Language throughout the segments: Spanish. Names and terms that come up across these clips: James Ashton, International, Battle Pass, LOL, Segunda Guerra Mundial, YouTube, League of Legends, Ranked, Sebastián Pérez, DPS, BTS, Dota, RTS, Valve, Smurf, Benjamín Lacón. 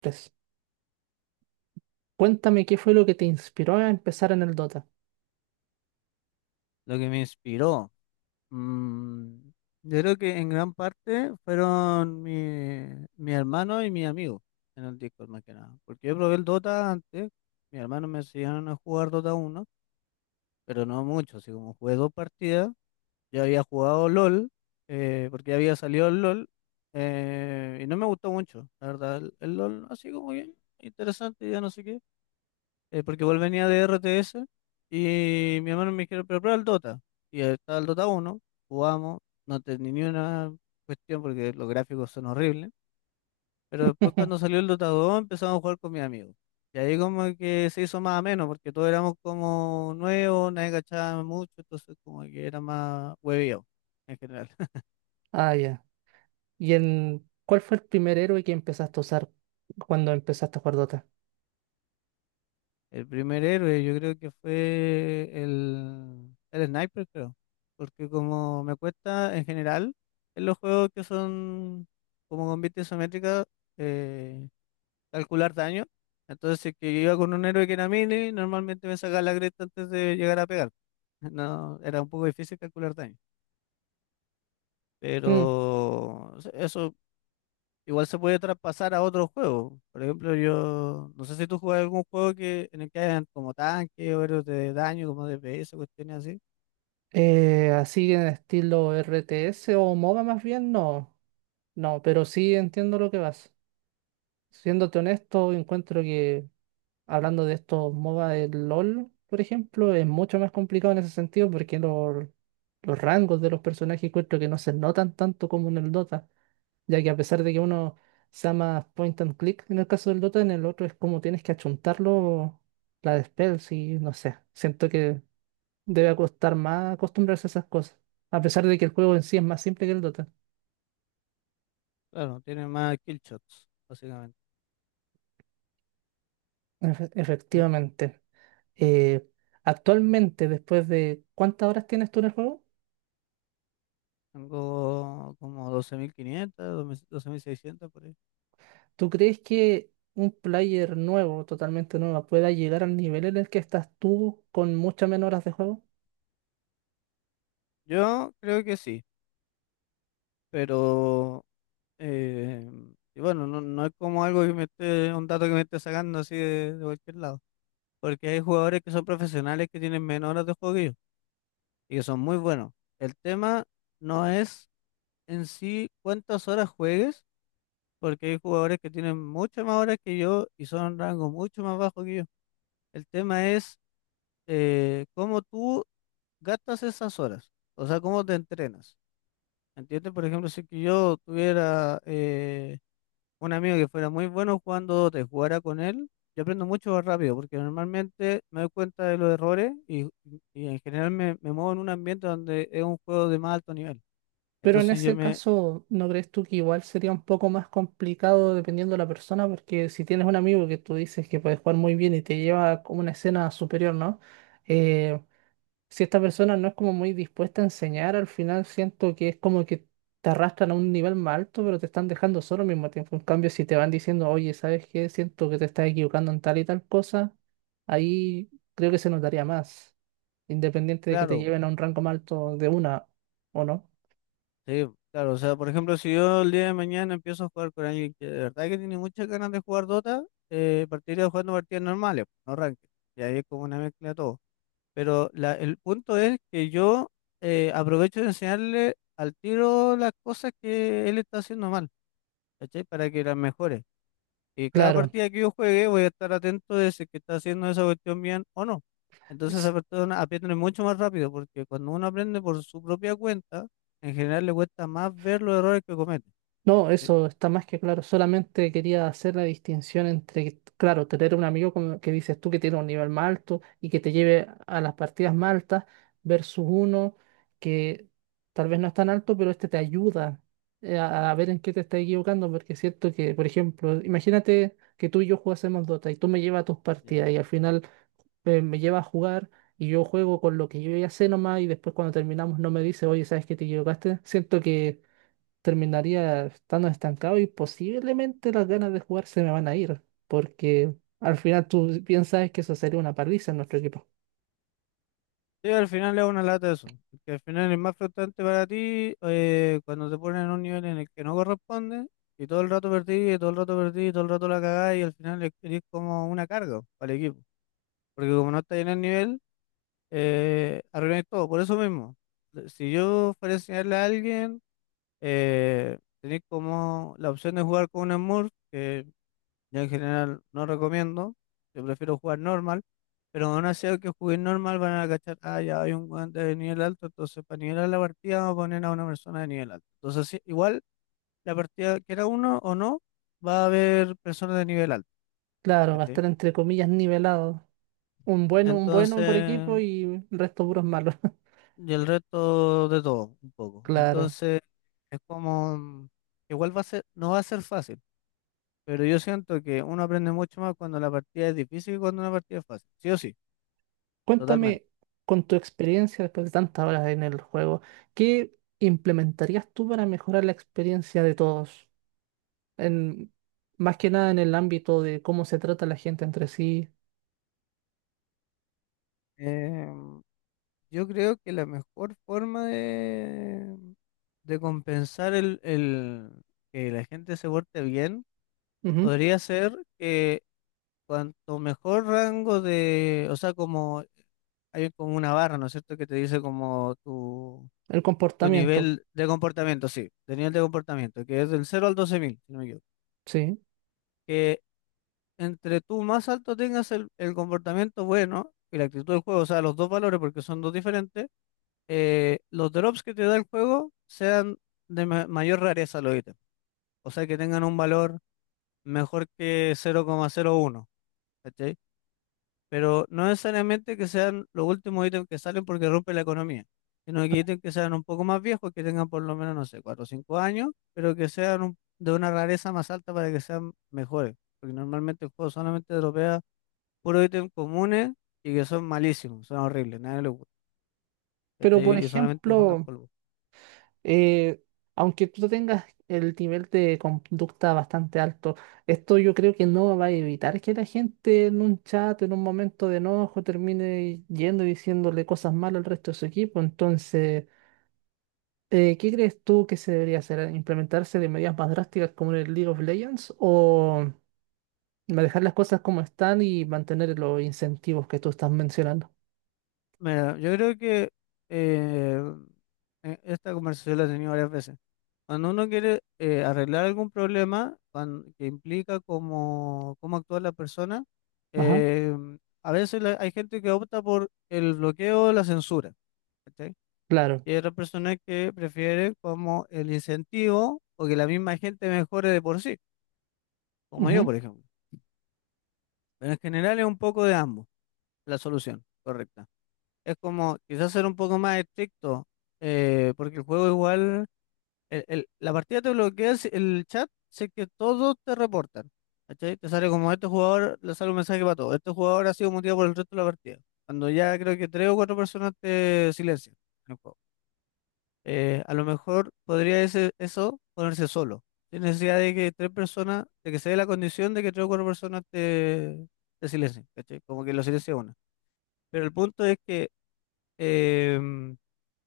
Tres. Cuéntame qué fue lo que te inspiró a empezar en el Dota. Lo que me inspiró, mm, yo creo que en gran parte fueron mi hermano y mi amigo en el Discord más que nada. Porque yo probé el Dota antes, mis hermanos me enseñaron a jugar Dota 1 pero no mucho, así como jugué dos partidas, yo había jugado LOL, porque había salido el LOL, y no me gustó mucho, la verdad, el LOL así como bien, interesante, ya no sé qué. Porque igual venía de RTS y mi hermano me dijeron, pero prueba el Dota. Y ahí estaba el Dota 1, jugamos, no tenía ni una cuestión porque los gráficos son horribles. Pero después cuando salió el Dota 2 empezamos a jugar con mis amigos. Y ahí como que se hizo más ameno porque todos éramos como nuevos, nadie cachaba mucho, entonces como que era más hueveo en general. Ah, ya. ¿Y en cuál fue el primer héroe que empezaste a usar cuando empezaste a jugar Dota? El primer héroe, yo creo que fue el sniper, creo. Porque como me cuesta en general, en los juegos que son como con vista isométrica, eh, calcular daño. Entonces, si es que iba con un héroe que era melee, normalmente me sacaba la cresta antes de llegar a pegar. No, era un poco difícil calcular daño. Mm, Pero eso igual se puede traspasar a otros juegos. Por ejemplo, yo no sé si tú juegas algún juego que en el que hayan como tanque o héroes de daño, como DPS, cuestiones así. Así en estilo RTS o MOBA más bien, no. No, pero sí entiendo lo que vas. Siéndote honesto, encuentro que hablando de estos MOBA del LOL, por ejemplo, es mucho más complicado en ese sentido porque los rangos de los personajes encuentro que no se notan tanto como en el Dota, ya que a pesar de que uno sea más point and click en el caso del Dota, en el otro es como tienes que achuntarlo la de spells y no sé, siento que debe costar más acostumbrarse a esas cosas, a pesar de que el juego en sí es más simple que el Dota. Claro, tiene más kill shots, básicamente. El- Efectivamente. Eh, Actualmente, después de ¿cuántas horas tienes tú en el juego? Tengo como 12.500, 12.600 por ahí. ¿Tú crees que un player nuevo, totalmente nuevo, pueda llegar al nivel en el que estás tú con muchas menos horas de juego? Yo creo que sí, pero eh, y bueno, no, no es como algo que me esté, un dato que me esté sacando así de cualquier lado. Porque hay jugadores que son profesionales que tienen menos horas de juego que yo y que son muy buenos. El tema no es en sí cuántas horas juegues, porque hay jugadores que tienen muchas más horas que yo y son rangos mucho más bajos que yo. El tema es cómo tú gastas esas horas, o sea, cómo te entrenas. ¿Entiendes? Por ejemplo, si que yo tuviera un amigo que fuera muy bueno jugando te jugara con él, yo aprendo mucho más rápido, porque normalmente me doy cuenta de los errores y en general me muevo en un ambiente donde es un juego de más alto nivel. Pero en Entonces yo ese me, caso, ¿no crees tú que igual sería un poco más complicado dependiendo de la persona? Porque si tienes un amigo que tú dices que puede jugar muy bien y te lleva como una escena superior, ¿no? Eh, si esta persona no es como muy dispuesta a enseñar, al final siento que es como que te arrastran a un nivel más alto, pero te están dejando solo al mismo tiempo. En cambio, si te van diciendo, oye, ¿sabes qué? Siento que te estás equivocando en tal y tal cosa, ahí creo que se notaría más, independiente de que te claro. lleven a un rango más alto de una o no. Sí, claro, o sea, por ejemplo, si yo el día de mañana empiezo a jugar con alguien que de verdad que tiene muchas ganas de jugar Dota, partiría jugando partidas normales, pues, no ranked, y ahí es como una mezcla de todo. Pero el punto es que yo aprovecho de enseñarle al tiro las cosas que él está haciendo mal, ¿cachai? Para que las mejore. Y cada Claro. partida que yo juegue voy a estar atento de si es que está haciendo esa cuestión bien o no. Entonces esa persona aprende mucho más rápido porque cuando uno aprende por su propia cuenta, en general le cuesta más ver los errores que comete. No, ¿Sí? eso está más que claro. Solamente quería hacer la distinción entre, claro, tener un amigo como que dices tú que tiene un nivel más alto y que te lleve a las partidas más altas versus uno que tal vez no es tan alto, pero este te ayuda, a ver en qué te estás equivocando, porque es cierto que, por ejemplo, imagínate que tú y yo jugásemos Dota y tú me llevas a tus Ya. partidas y al final me llevas a jugar y yo juego con lo que yo ya sé nomás y después cuando terminamos no me dice, oye, ¿sabes qué te equivocaste? Siento que terminaría estando estancado y posiblemente las ganas de jugar se me van a ir, porque al final tú piensas que eso sería una paliza en nuestro equipo. Sí, al final es una lata eso, porque al final es más frustrante para ti cuando te ponen en un nivel en el que no corresponde y todo el rato perdí, y todo el rato perdí, y todo el rato la cagás y al final es, eres como una carga para el equipo, porque como no estás en el nivel, arruináis todo, por eso mismo. Si yo fuera a enseñarle a alguien, tenéis como la opción de jugar con un Smurf, que yo en general no recomiendo, yo prefiero jugar normal, pero aún así aunque jueguen normal van a cachar, ah, ya hay un guante de nivel alto, entonces para nivelar la partida vamos a poner a una persona de nivel alto. Entonces sí, igual la partida, que era uno o no, va a haber personas de nivel alto, Claro, va a ¿cachai? estar entre comillas nivelado. Un bueno por equipo Entonces, y el resto puros malos. y el resto de todo, un poco. Claro. Entonces, es como, igual va a ser, no va a ser fácil, pero yo siento que uno aprende mucho más cuando la partida es difícil que cuando una partida es fácil, sí o sí, totalmente. Cuéntame con tu experiencia después de tantas horas en el juego, ¿qué implementarías tú para mejorar la experiencia de todos? En, Más que nada en el ámbito de cómo se trata la gente entre sí. Eh, yo creo que la mejor forma de compensar el que la gente se porte bien Ujú. podría ser que cuanto mejor rango de, o sea, como hay como una barra, ¿no es cierto?, que te dice como El tu comportamiento, nivel de comportamiento, sí, de nivel de comportamiento, que es del cero al 12.000, si no me equivoco. sí. Que entre tú más alto tengas el comportamiento bueno y la actitud del juego, o sea, los dos valores, porque son dos diferentes, los drops que te da el juego sean de mayor rareza los ítems. O sea, que tengan un valor mejor que 0,01, pero no necesariamente que sean los últimos ítems que salen porque rompe la economía, sino que ítems que sean un poco más viejos, que tengan por lo menos, no sé, 4 o 5 años, pero que sean un- de una rareza más alta para que sean mejores, porque normalmente el juego solamente dropea puros ítems comunes y que son malísimos, son horribles, nadie le gusta, Pero, por ¿cachai? Y solamente juntan ejemplo, polvo. eh, aunque tú tengas el nivel de conducta bastante alto, esto yo creo que no va a evitar que la gente en un chat, en un momento de enojo, termine yendo y diciéndole cosas malas al resto de su equipo. Entonces, ¿qué crees tú que se debería hacer? ¿Implementarse de medidas más drásticas como en el League of Legends o manejar las cosas como están y mantener los incentivos que tú estás mencionando? Mira, yo creo que eh, esta conversación la he tenido varias veces. Cuando uno quiere arreglar algún problema que implica cómo actúa la persona, Ajá, eh, a veces hay gente que opta por el bloqueo o la censura, ¿cachai? claro. Y hay otras personas que prefieren como el incentivo o que la misma gente mejore de por sí, como yo, por ejemplo. Pero en general es un poco de ambos la solución correcta. Es como quizás ser un poco más estricto, porque el juego igual la partida te bloquea el chat, sé que todos te reportan. ¿Cachai? Te sale como este jugador, le sale un mensaje para todos. Este jugador ha sido muteado por el resto de la partida. Cuando ya creo que tres o cuatro personas te silencian en el juego. A lo mejor podría ese, eso ponerse solo. Sin necesidad de que tres personas, de que se dé la condición de que tres o cuatro personas te silencien. ¿Cachai? Como que lo silencia una. Pero el punto es que em,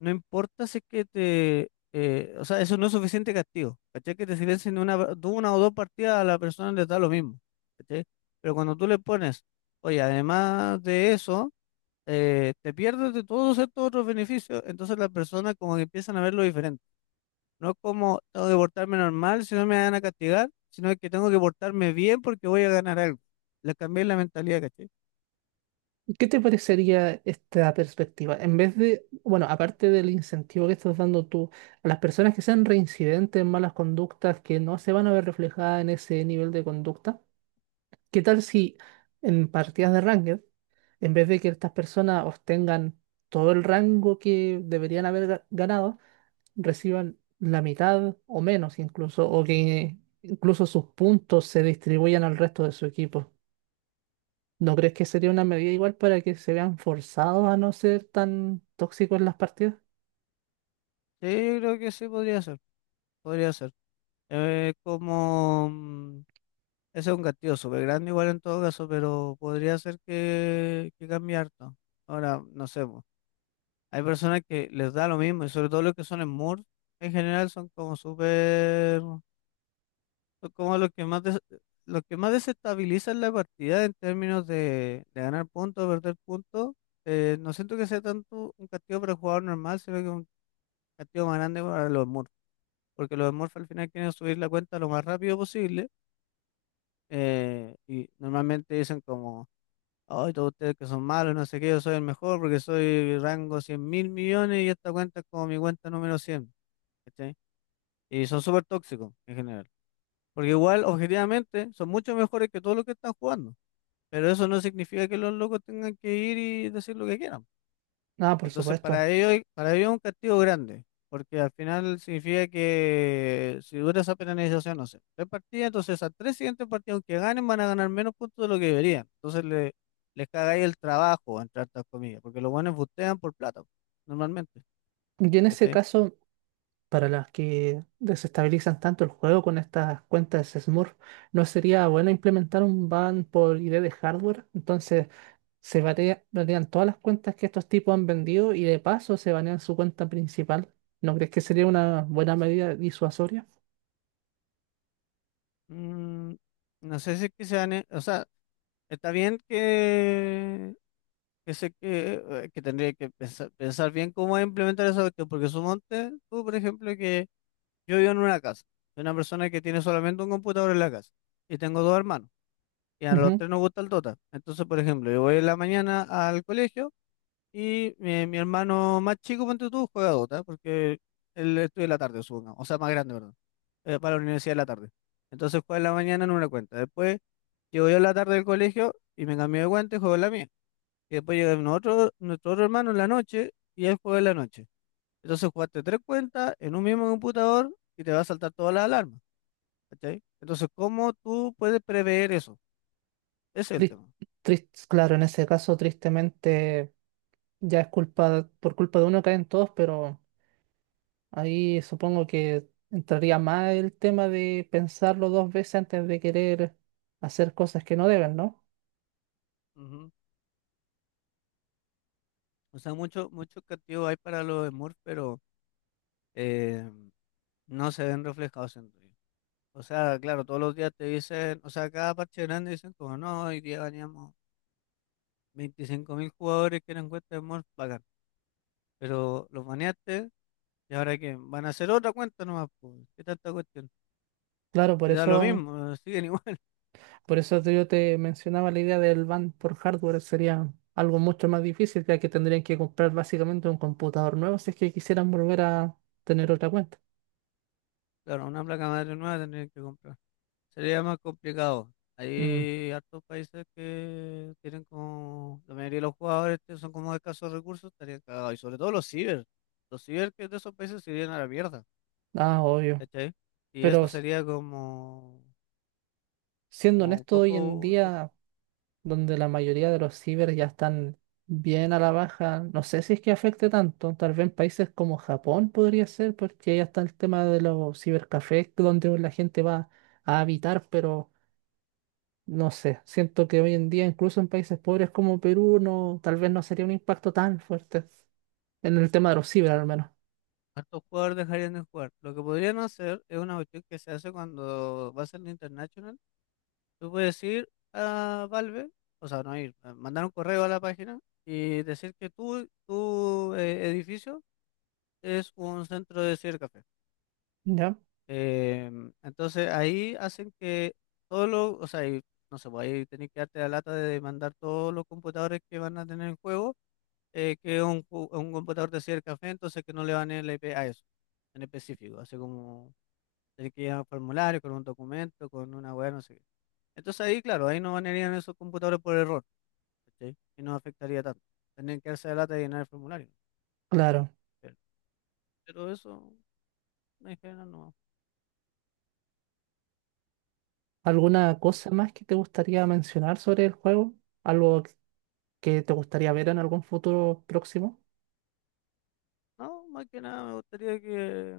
no importa si es que te, o sea, eso no es suficiente castigo, ¿cachai? Que te silencien de una o dos partidas a la persona le da lo mismo, ¿cachai? Pero cuando tú le pones, oye, además de eso, te pierdes de todos estos otros beneficios, entonces las personas como que empiezan a verlo diferente. No es como tengo que portarme normal si no me van a castigar, sino que tengo que portarme bien porque voy a ganar algo. Le cambié la mentalidad, ¿cachai? ¿Qué te parecería esta perspectiva? En vez de, bueno, aparte del incentivo que estás dando tú a las personas que sean reincidentes en malas conductas, que no se van a ver reflejadas en ese nivel de conducta, ¿qué tal si en partidas de Ranked, en vez de que estas personas obtengan todo el rango que deberían haber ganado, reciban la mitad o menos incluso, o que incluso sus puntos se distribuyan al resto de su equipo? ¿No crees que sería una medida igual para que se vean forzados a no ser tan tóxicos en las partidas? Sí, yo creo que sí podría ser, podría ser. Eh, como... mm, Ese es un castillo súper grande igual en todo caso, pero podría ser que cambie harto. Ahora, no sé, po. Hay personas que les da lo mismo, y sobre todo los que son Smurfs, en general son como súper, son como los que más los que más desestabilizan la partida en términos de ganar puntos, perder puntos. No siento que sea tanto un castigo para el jugador normal, sino que un castigo más grande para los Smurfs, porque los Smurfs al final quieren subir la cuenta lo más rápido posible, y normalmente dicen como: Ay, todos ustedes que son malos, no sé qué, yo soy el mejor porque soy rango 100.000.000.000 y esta cuenta es como mi cuenta número cien. ¿Cachai? Y son súper tóxicos en general. Porque igual, objetivamente, son mucho mejores que todos los que están jugando. Pero eso no significa que los locos tengan que ir y decir lo que quieran. Ah, por Entonces, supuesto. Para ellos es un castigo grande, porque al final significa que si dura esa penalización, no sé, tres partidas, entonces esas tres siguientes partidos que ganen, van a ganar menos puntos de lo que deberían. Entonces, les cagáis el trabajo, entre hartas comillas, porque los buenos bustean por plata, normalmente. Y en ese ¿Cachai? caso, para las que desestabilizan tanto el juego con estas cuentas Smurf, ¿no sería bueno implementar un ban por ID de hardware? Entonces se banean todas las cuentas que estos tipos han vendido y de paso se banean su cuenta principal. ¿No crees que sería una buena medida disuasoria? Mm, no sé si es que se gane, o sea, está bien se, que tendría que pensar, pensar bien cómo implementar esa cuestión, porque monte tú, por ejemplo, que yo vivo en una casa. Soy una persona que tiene solamente un computador en la casa. Y tengo dos hermanos. Y a los Ujú. tres nos gusta el Dota. Entonces, por ejemplo, yo voy en la mañana al colegio y mi hermano más chico, ponte tú, juega Dota. Porque él estudia en la tarde, supongo. O sea, más grande, perdón. Para la universidad en la tarde. Entonces juega en la mañana en una cuenta. Después llego yo en la tarde del colegio y me cambio de cuenta y juego en la mía. Y después llega nuestro otro hermano en la noche y él juega en la noche. Entonces jugaste tres cuentas en un mismo computador y te va a saltar todas las alarmas, ¿cachai? Entonces, ¿cómo tú puedes prever eso? Ese es el Tris- tema. Claro, en ese caso, tristemente, ya es culpa, por culpa de uno caen todos, pero ahí supongo que entraría más el tema de pensarlo dos veces antes de querer hacer cosas que no deben, ¿no? Ujú. O sea, mucho, mucho castigo hay para los Smurfs, pero eh, no se ven reflejados en ellos. O sea, claro, todos los días te dicen, o sea, cada parche grande dicen como, no, hoy día baneamos 25 mil jugadores que eran cuentas de Smurf, bacán. Pero los baneaste, ¿y ahora qué? Van a hacer otra cuenta nomás, pues, ¿qué tanta cuestión? Claro, por Si da lo eso, mismo, siguen igual. por eso te- yo te mencionaba la idea del ban por hardware, sería algo mucho más difícil, ya que tendrían que comprar básicamente un computador nuevo si es que quisieran volver a tener otra cuenta. Claro, una placa madre nueva tendrían que comprar. Sería más complicado. Mm, Hay hartos países que tienen como la mayoría de los jugadores que son como de escasos recursos, estarían cagados. Y sobre todo los ciber. Los ciber que de esos países se irían a la mierda. ah, obvio. ¿Cachai? Y Pero eso sería como, siendo como un honesto, hoy en poco, día, donde la mayoría de los ciber ya están bien a la baja. No sé si es que afecte tanto, tal vez en países como Japón podría ser, porque ya está el tema de los cibercafés, donde la gente va a habitar, pero no sé, siento que hoy en día, incluso en países pobres como Perú, no, tal vez no sería un impacto tan fuerte en el tema de los ciber, al menos. hartos jugadores dejarían de jugar. Lo que podrían hacer es una cuestión que se hace cuando vas al International. Tú puedes ir a Valve, o sea, no ir, mandar un correo a la página y decir que tú, tu edificio es un centro de sirve café. ¿Ya? Entonces ahí hacen que todo lo, o sea, y no sé, pues ahí tenéis que darte la lata de mandar todos los computadores que van a tener en juego, que es un, un computador de Cier café, entonces que no le van el IP a eso, en específico, así como tenéis que llenar un formulario con un documento, con una web, no sé qué. Entonces ahí, claro, ahí no banearían esos computadores por error, ¿cachai? Y no afectaría tanto. Tendrían que darse la lata de llenar el formulario. Claro. Pero, pero eso, en general, no. ¿Alguna cosa más que te gustaría mencionar sobre el juego? ¿Algo que te gustaría ver en algún futuro próximo? No, más que nada me gustaría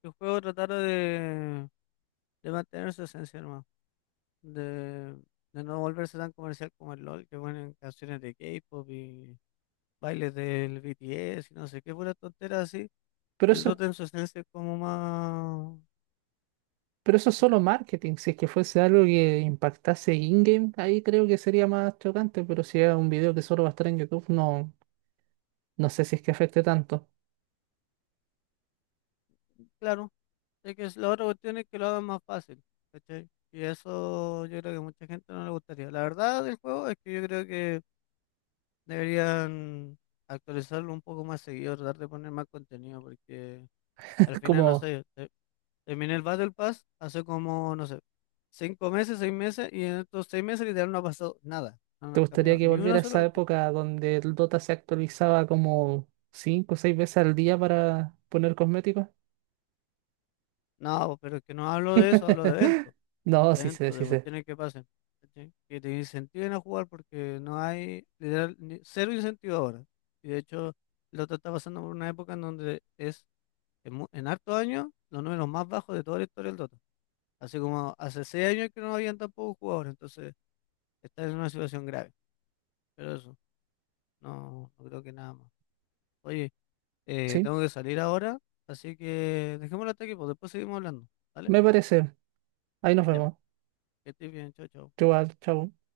que el juego tratara de mantener su esencia nomás, de, de no volverse tan comercial como el LOL, que ponen canciones de K-pop y bailes del BTS y no sé qué, pura tontera así. Pero El eso Dota en su esencia es como más, Pero eso es solo marketing. Si es que fuese algo que impactase in-game, ahí creo que sería más chocante. Pero si es un video que solo va a estar en YouTube, no, no sé si es que afecte tanto. claro, es que la otra cuestión es que lo hagan más fácil, ¿cachai? Y eso yo creo que a mucha gente no le gustaría. La verdad del juego es que yo creo que deberían actualizarlo un poco más seguido, tratar de poner más contenido, porque al final, no como, sé, terminé el Battle Pass hace como, no sé, 5 meses, 6 meses, y en estos 6 meses literal no ha pasado nada. No ha ¿Te gustaría cambiado que ni volviera una a sola esa cuestión. época donde el Dota se actualizaba como 5 o 6 veces al día para poner cosméticos? No, pero es que no hablo de eso, hablo de eventos, No, de sí sé, eventos, sí de sé. cuestiones que pasen, ¿cachai? Que te incentiven a jugar porque no hay, literal, cero incentivo ahora. Y de hecho, el otro está pasando por una época en donde es en hartos años, los números más bajos de toda la historia del Dota. Así como hace 6 años que no habían tampoco jugadores, entonces está en una situación grave. Pero eso, no, no creo que nada más. Oye, Sí, tengo que salir ahora, así que dejémoslo hasta aquí, pues después seguimos hablando. ¿Vale? me parece. Ahí nos Ya, vemos. que estés bien, chao, chao. Igual, chao.